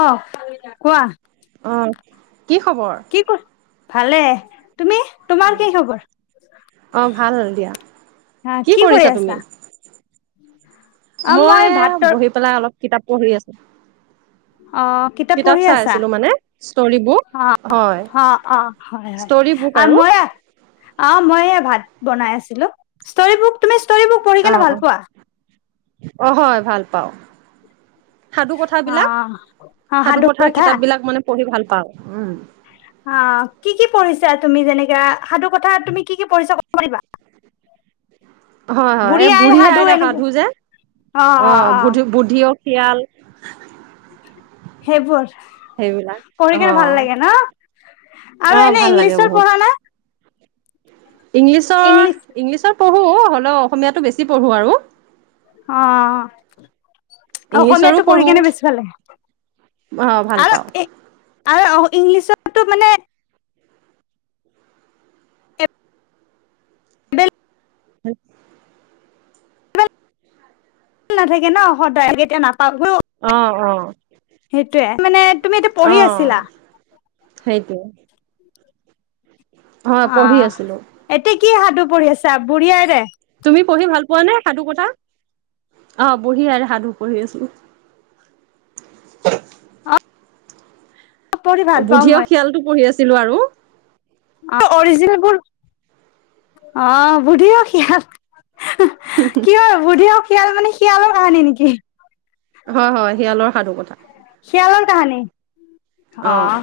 অ কোৱা। আহ, কি খবৰ। কি ক ভালে, তুমি তোমাৰ কি খবৰ। অ ভাল দিয়া, আহ কি কৰি কৰিছা আছা তুমি। অ', মই ভাতৰ বহি পেলাই অলপ কিতাপ পঢ়ি আছো। অ', কিতাপ পঢ়ি চাই আছা আছিলো মানে, ষ্টৰি বুক অ', হয়। অ', অ', হয়, হয় ষ্টৰি বুক আৰু। মই অ মই ভাত, বনাই আছিলো ইচতৰিবুক তুমি। ষ্টৰি বুক পঢ়ি অ কেনে ভাল অ পোৱা অ হয় ভাল পাও। সাধু কথাবিলাক, অ', অ', সাধু কথাৰ কথা কিতাপ বিলাক মানে পঢ়ি ভাল পাওঁ। অঁ কি কি পঢ়িছা তুমি যেনেকা সাধু কথা তুমি কি কি পঢ়িছা। কৰিব। হয় হয়, এই বুঢ়ী হে আই এনেকে সাধু যে, অ', অ', অঁ বু অ', বুদ্ধি অঁ। শিয়াল। সেইবোৰ, সেইবিলাক পঢ়ি কেনে ভাল অ', লাগে ন। আৰু অ', এনে ভাল লাগে ইংলিছৰ বহুত। পঢ়া না। ইংলিছৰ, ইংলিছ ইংলিছত পঢ়ো হ'লেও অসমীয়াটো বেছি পঢ়ো আৰু। অঁ। ইংলিছৰো অসমীয়াতটো পঢ়ি পঢ়ো। কেনে বেছি ভালে অ', ভাল আৰু। পাওঁ। আৰু ইংলিছতো মানে। এভেইলেবল হ। নাথাকে ন সদায় এতিয়া নাপাওঁ। অঁ অঁ। সেইটোয়ে মানে তুমি এতিয়া পঢ়ি অ', আছিলা। সেইটোৱে। হয়, পঢ়ি অঁ আছিলোঁ। এতিয়া কি সাধু পৰি আছা বুঢ়ী আইৰে। তুমি পঢ়ি ভাল পোৱা নে সাধু কথা, অ বঢ়ি আৰু সাধু পঢ়ি আছো। অঁ। বুধীয়ে শিয়ালটো পঢ়ি আছিলো আৰু। অৰিজিনেৰ অঁ বুধি অ স। কি হয় বুদ্ধি হওঁক শিয়াল মানে শিয়ালৰ কাহানী নেকি হয় হয় শিয়ালৰ সাধু কথা। শিয়ালৰ কাহানি। অ', অঁ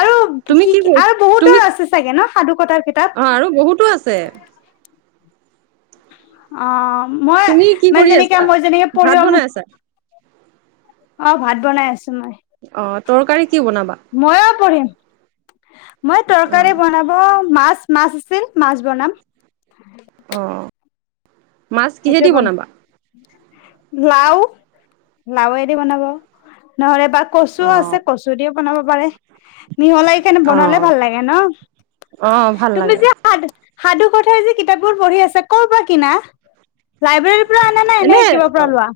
আৰু তুমি কি কি কৰি আৰু তুমি বহুতৰ আছে চাগে ন সাধু কথাৰ কিতাপ। অ', আৰু বহুতো আছে। অঁ। মই তুমি কি মানে কৰি যেনেকে আছা? মই যেনেকে ভাত পঢ়িব ম। বনাই আছা? অঁ ভাত বনাই আছে। অঁ তৰকাৰী কি বনাবা। মইয়ো পঢ়িম মই অ', তৰকাৰী বনাব মাছ। মাছ আছিল, মাছ বনাম। অঁ মাছ কিহেদি বনাবা। লাওঁ লাওঁ এ দি বনাব নহ'লে বা কচুও আছে অ', কচু দিও বনাব পাৰে মিহলাই কিনে বনালে ভাল লাগে ন অঁ ভাল তুমি লাগে। যে সাধু সাধু কথাই যে কিতাপবোৰ পঢ়ি আছে কৰপৰা কিনা লাইব্ৰেৰীৰ পৰা আনা নে এনে কিবা পৰা অঁ লোৱা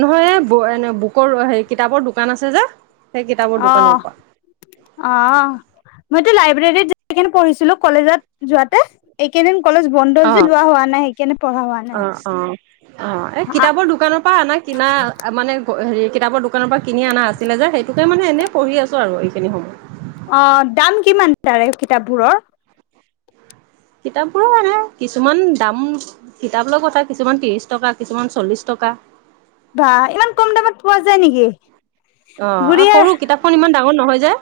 নহয়। ব এনে বুকৰ হে কিতাপৰ দোকান আছে যে সেই কিতাপৰ দোকানৰ পৰা। অঁ মইতো লাইব্ৰেৰীত যনে পঢ়িছিলো কলেজত যোৱাতে এইকেইদিন। কলেজ বন্ধ যে অঁ যোৱা হোৱা নাই সেইকাৰণে পঢ়া হোৱা নাই অঁ অঁ অঁ এই কিতাপৰ দোকানৰ পৰা অনা কিনা মানে হেৰি কিতাপৰ দোকানৰ পৰা কিনি অনা আছিলে যে সেইটোকে মানে এনেই পঢ়ি আছোঁ আৰু এইখিনি সময় অঁ দাম কিমান তাৰে কিতাপবোৰৰ। কিতাপ বোৰো এনে কিছুমান দাম কিতাপলৈ কথা কিছুমান ত্ৰিশ টকা, কিছুমান চল্লিশ টকা- থকা। বা ইমান কম দামত পোৱা যায় নেকি! অঁ সৰু কিতাপখন ইমান ডাঙৰ নহয় যে।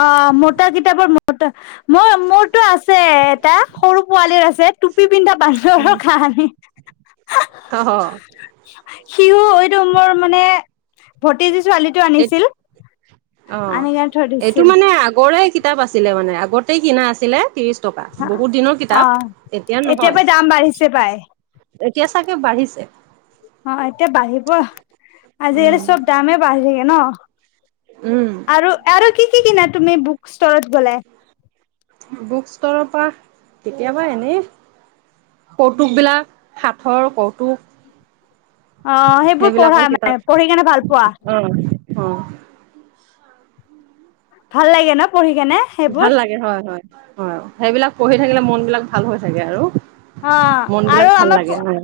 অঁ মোটা কিতাপ মটা। মই মোৰতটো আছে এটা সৰু পোৱালিৰ আছে টুপি পিন্ধা বান্দৰৰ কাহানি অঁ। সিও এইটো মোৰ মানে ভতিজি ছোৱালীটো এই আনিছিল অ আনি কেনে থৈ এইটো দিছিল। মানে আগৰে কিতাপ আছিলে মানে আগতেই কিনা আছিলে ত্ৰিশ টকা বহুত দিনৰ কিতাপ অ' এতিয়া নহয় পাই দাম বাঢ়িছে পাই। এতিয়া চাগে বাঢ়িছে অ এতিয়া বাঢ়িব আজিকালি উম চব দামেই বাঢ়ি থাকে ন উম আৰু আৰু কি কি কিনা তুমি বুক ষ্টৰত গ'লে বুক ষ্টৰৰ পৰা কেতিয়াবা এনেই কৌতুক বিলাক সাথঁৰ কৌতুক অ' সেইবোৰ পঢ়া সেইবিলাকৰ মানে পঢ়ি কেনে ভাল পোৱা কিতাপ আহ অ ভাল লাগে ন পঢ়ি কেনে ভাল সেইবোৰ লাগে হয় হয় হয় সেইবিলাক পঢ়ি থাকিলে মন বিলাক ভাল হৈ থাকে আৰু অ মন বিলাক আৰু ভাল আমাৰ লাগে হয়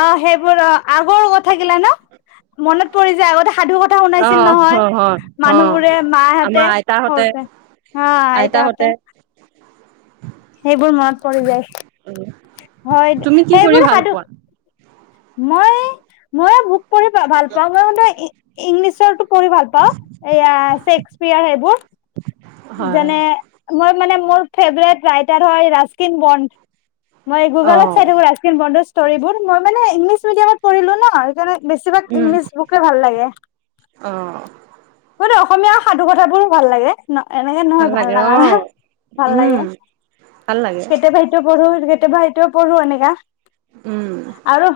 অ সেইবোৰ অ আগৰ কথা গিলা ন মনত পৰি যায় আগতে সাধু কথা অ শুনাইছিল নহয় হয় হয় অ মানুহ বোৰে আমাৰ মাহঁতে আইতাহঁতে সৰুতে হা আইতাহঁতে সেইবোৰ মনত পৰি যায় হয় তুমি কি কৰি সেইবোৰ ভাল সাধু পোৱা মই মই বুক পঢ়ি ভাল পাওঁ ইংলিছটো পঢ়ি ভাল পাওঁ ক্সেচপিয়েৰ সেইবোৰ হয় যেনে মই মানে মোৰ ফেভাৰিত ৰাইটাৰ হয় ৰাস্কিন্মদ মই অ গুগলত চাই থাকো ৰাস্কিন বণ্ড ইষ্টৰিবোৰ মই মানে ইংলিছ মিডিয়ামত পঢ়িলো ন বেছিভাগ উম ইংলিছ বুকে ভাল লাগে অ অসমীয়া সাধু কথাবোৰো ভাল লাগে ন এনেকে নহয় ভাল লাগে অ নালাগা ভাল উম লাগে ভাল লাগে কেতিয়াবাইতো পঢ়ো কেতিয়াবা এতিয়া পঢ়ো এনেকা উম আৰু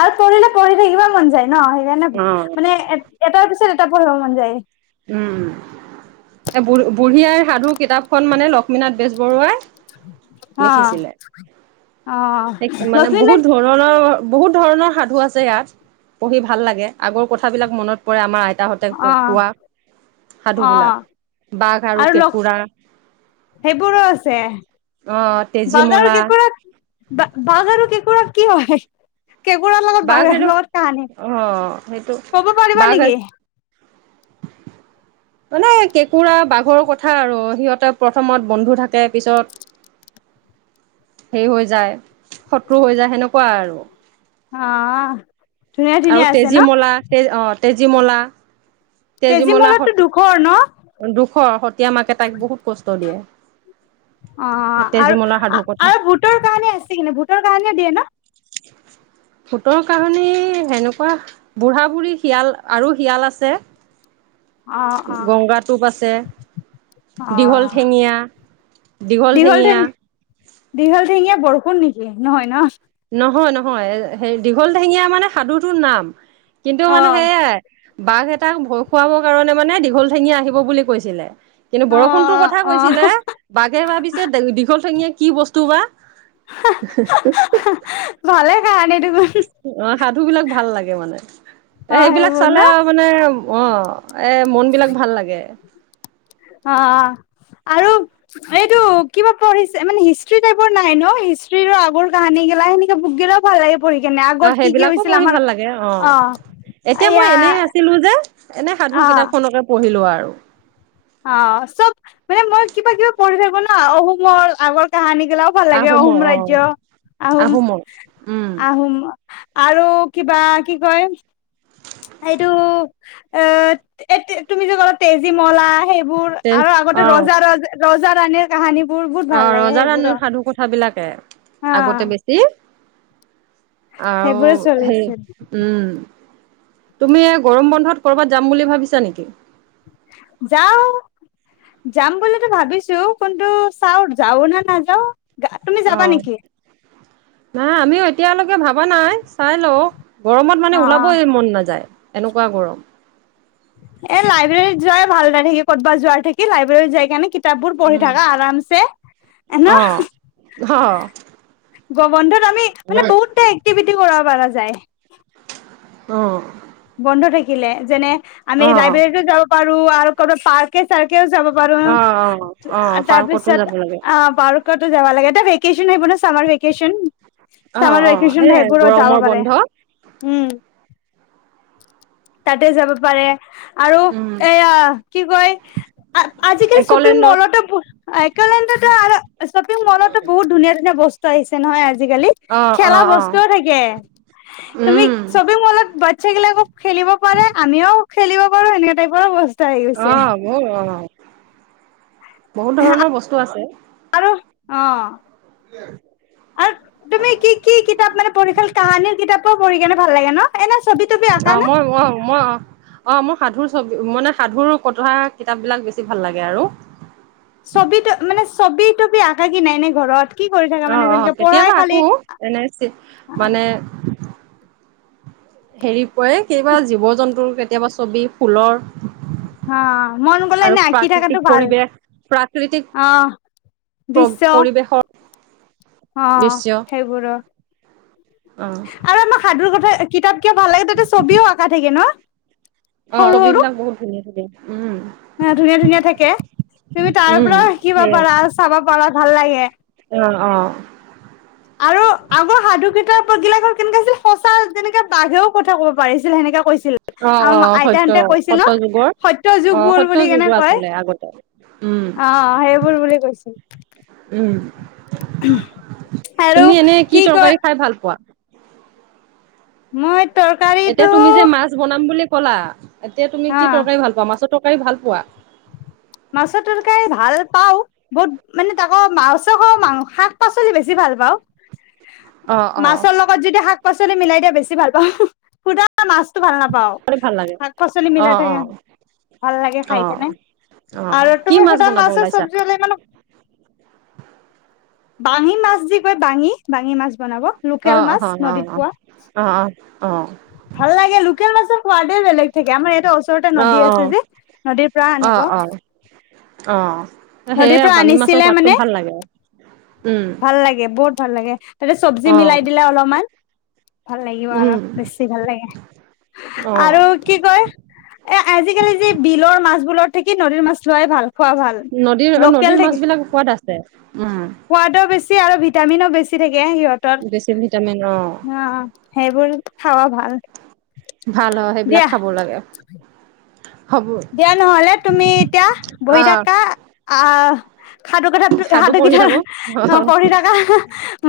আৰু পঢ়িলে পঢ়ি থাকিবা মন যায় ন সেইকাৰণে অ', মানে এটাৰ পিছত আকৌ পঢ়িব মন যায় উম এ বুঢ়ী আইৰ সাধু কিতাপখন মানে লক্ষ্মীনাথ বেজবৰুৱাই অহ এক মানে বহুত ধৰণৰ বহুত ধৰণৰ সাধু আছে ইয়াত পঢ়ি ভাল লাগে আগৰ কথা বিলাক মনত পৰে আমাৰ আইতা আইতাহঁতে অ কোৱা সাধু অ বিলাক বাঘ আৰু কেঁকোৰা সেইবোৰো আছে অ', বাঘ আৰু তেজীমলা কেকোৰা বা বাঘ আৰু কেঁকোৰা কি হয় কেকোৰাৰ লগত বাঘ লগত কাহানী অ', সেইটো কব পাৰিবা বাঘ নেকি [inaudible] মানে কেঁকুৰা বাঘৰ কথা আৰু সিহঁতে প্ৰথমত বন্ধু থাকে পিছত [inaudible] সেই হৈ যায় শত্ৰু হৈ যায় সেনেকুৱা আৰু হ আৰু তেজীমলা তে অ তেজীমলা তেজী তেজীমলা মলততো দুখৰ ন স দুখৰ সতীয়া মাকে তাইক বহুত কষ্ট দিয়ে অ আৰু তেজীমলা সাধু কথা আৰু ভূতৰ কাহানী আছে কি ন ভূতৰ কাহানিয় দিয়ে ন [inaudible] ভূতৰ কাহণী সেনেকুৱা বুঢ়া বুঢ়ী শিয়াল আৰু শিয়াল আছে গংগা টোপ আছে দীঘল অহ ঠেঙীয়া দীঘল ঠেঙীয়া দীঘলঠেঙীয়া দীঘলঠেঙীয়া বৰষুণ নেকি নহয় ন নহয় নহয় সেই দীঘল ঠেঙীয়া মানে সাধুটোৰ নাম কিন্তু অ মানে সেইয়াই বাঘ এটাক ভয় খুৱাব কাৰণে মানে দীঘল ঠেঙীয়া আহিব বুলি কৈছিলে। কিন্তু অ বৰষুণটোৰ কথা অ কৈছিলে, অ' বাঘে ভাবিছে দেও - দীঘল ঠেঙীয়া কি বস্তু বা। হ ভালে কাহানীটো। অ' সাধু বিলাক ভাল লাগে মানে অ সেইবিলাক সেইবোৰ ন চালে আৰু মানে অ'। এ মন বিলাক ভাল লাগে। অ'। আৰু এইটো কিবা পঢ়িছে মানে হিষ্ট্ৰি টাইপৰ নাহে ন' হিষ্ট্ৰীৰো আগৰ কাহানী গেলা সেনিকা বুক গিলাও ভাল লাগে পঢ়ি কেনে অ আগত কি কি সেইবিলাকো হৈছিল পঢ়ি আমাৰ, ভাল লাগে অ'। এতিয়া মই এয়া এনেই আছিলো যে এনে সাধু অ কিতাপখনকে পঢ়িলো আৰু। অ' চব মানে মই কিবা কিবা পঢ়ি থাকো ন অহুমৰ আগৰ কাহানী গিলাও ভাল লাগে আহোমৰ অহুম অ ৰাজ্য, আহোম, আহোমৰ উম আহোম আৰু কিবা কি কয় এইটো অ এ তি - তুমি যে ক'লা তেজী মলা সেই বোৰ তে আৰু আগতে অ ৰজা - ৰজা - ৰজা ৰাণীৰ কাহানী অ' ৰজা ৰানীৰ সাধু কথাবিলাকে হা আগতে বেছি আৰু সেইবোৰে হেই, চলিছিল উম। তুমি গৰম বন্ধত কৰবাত যাম বুলি ভাবিছা নেকি? যাও। যাম বুলিতো ভাবিছোঁ কুন্তু চাও যাওঁ না নাযাওঁ। গা তুমি যাবা অ নেকি? নাই আমিও এতিয়ালৈকে ভাবা নাই। চাই লওঁ, গৰমত মানে অ', অ'। ওলাবই মন নাযায়। এনেকুৱা গৰম। এ লাইব্ৰেৰীত যোৱাই ভাল তাতথাকি ক'তবা যোৱাৰ থাকি লাইব্ৰেৰীত যাই কেনে কিতাপ বোৰ পঢ়ি থাকা আৰামছে, এহ অ', অ', নহ? অ', গ'বন্ধত আমি মানে বহুতটা এক্টিভিটি কৰবা পাৰা যায়। অ'। বন্ধ থাকিলে যেনে আমি অ', লাইব্ৰেৰীতো যাব পাৰো, আৰু কৰবা পাৰ্কে চাৰ্কেও যাব পাৰোঁ, অ', অ', আ অ', পাৰ্কতো যাব তাৰপিছত লাগে অ পাৰ্কতো যাবা লাগে তে ভেকেচন আহিব না চামাৰ ভেকেচন। অ', চামাৰ অ', ভেকেচন সেইয়াই সেইবোৰত যাব গৰমৰ পাৰে। বন্ধ উম। তাতে যাব পাৰে আৰু উম, এয়া কি কয় আ - আজিকালি শ্বপিং একলেণ্ডত মলতে [unintelligible] এক'লেণ্ডতে আৰ শ্বপিং মলতো বহুত ধুনীয়া ধুনীয়া বস্তু আহিছে নহয় আজি আজিকালি অ', খেলা অ', অ', বস্তুও থাকে তুমি উম, শ্বপিং মলত বাচ্ছা গিলাকক ব পাৰে আমিও খেলিব পাৰো সেনেকা টাইপৰো বচ‌ অ' মোৰ অ' বহুত ধৰণৰ বস্তু আছে অ'। আৰু আৰু তুমি কি কি কিতাপ মানে পঢ়িছাল কাহানীৰ কিতাপক পঢ়ি কেনে ভাল লাগে‌ এনেছ অ' মই অ মই অ অ মই সাধুৰ ছবি মানে সাধুৰ কথা কিতাপ বিলাক বেছি ভাল লাগে আৰু। ছবি তো মানে ছবি তবি আকাই কিনে নে ঘৰত? কি কৰি থাকা মানে অ', অ', যেনেকে পঢ়াই কেতিয়াবা খালি আকো এনে মানে হেৰি পৰে কেতিয়াবা জীৱ- জন্তুৰ, কেতিয়াবা ছবি, ফুলৰ হা মন গ'লে আৰু এনে আঁকি থাকাটো প্ৰাকৃতিক ভাল পৰিৱেশ প্ৰাকৰিতিক অ', প্ৰ দৃশ্য - পৰিৱেশৰ অ' দৃশ্য সেইবোৰো। অ আৰু আমাক সাধুৰ কথা কিতাপ কিয় ভাল লাগে তাতে ছবিও আঁকা থাকে ন? অ' ছবিবিলাক বহুত ধুনীয়া ধুনীয়া। হ ধুনীয়া ধুনীয়া থাকে। তুমি তাৰ উম পৰাও শিকিব সেইয়াই পাৰা, চাবা পাৰা ভাল লাগে। অ অ আৰু আগৰ সাধুকেইটাৰ পগিলা ঘৰ কেনেকে আছিল সঁচা তেনেকা বাঘেও কব পাৰিছিল সেনেকাে কৈছিল। অ অ আৰু সত্য আইতাহঁতে কৈছিলে সত্ৰ যুগৰ সত্য অ যুগ বোৰ সত্ৰ বুলি কেনে যুগৰ কয়। আছিলে আগতে উম অ সেইবোৰ বুলি কৈছো। উম [unintelligible] আৰু তুমি এনে কি কয় তৰকাৰী খাই ভাল পোৱা মই এতিয়া তৰকাৰীটো তুমি যে মাছ বনাম বুলি ক'লা। এতিয়া তুমি কি অ', তৰকাৰী ভাল পা মাছৰ তৰকাৰী ভাল পোৱা? মাছ তৰ্কাৰি ভালপাওঁ, বহুত মানে আকৌ মাছ খা শাক-পাচলি বেছি ভাল পাওঁ। অ মাছৰ অ লগত যদি শাক পাচলি মিলাই দিয়া বেছি ভাল পাওঁ শোদা মাছ ভাল নাপাওঁ ভাল লাগে শাক পাচলি অ মিলাই থাকে অ ভাল লাগে খাই অ কিনে। অ আৰু কি তুমি মাছ সুদা বনাব মাছৰ ওলাইছা চব্জি হ'লে ইমান বাঙি মাছ য কয় বাঙি বাঙি মাছ বনাব অ লোকেল মাছ অ অ নদীত পোৱা অ অ অ অ ভাল লাগে লোকেল মাছৰ সোৱাদে বেলেগ থাকে, আমাৰ য়া ওচৰতে নদী আছে যে, নদীৰ পৰা অ অ আনিব। অ অ নদীৰ সেয়ে পৰা বামী মাছৰ আনিছিলে সোৱাদটো মানে? ভাল লাগে উম ভাল লাগে বহুত ভাল লাগে তাতে চব্জি অ মিলাই দিলে অলপমান ভাল লাগিব আৰু আৰু উম বেছি ভাল লাগে। অ আৰু কি কয় এ আজিকালি যে বিলৰ মাছবোৰত থাকি নদীৰ মাছ লোৱাই ভাল। খোৱা ভাল। নদীৰ লোকেল নদীৰ মাছ বিলাক সোৱাদ আছে উম। সহত বেছি আৰু ভিটামিনো বেছি থাকে সিহঁতৰ বেছি ভিটামিন অ অৱ সেইবোৰ খাৱা ভাল ভাল হয় সেইবিলাক দিয়া খাব লাগে। হ'ব দিয়া নহলে তুমি এতিয়া বহি আহ থাকা, আহ সাধু কথাত সাধু পঢ়ি সাধুকঠাৰ থাকো অ পঢ়ি থকা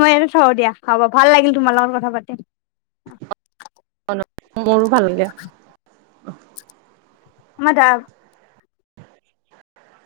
মই থওঁ দিয়া হ'ব ভাল লাগিল তোমাৰ লগত কথা পাতি মোৰো ভাল লাগিল। [unintelligible]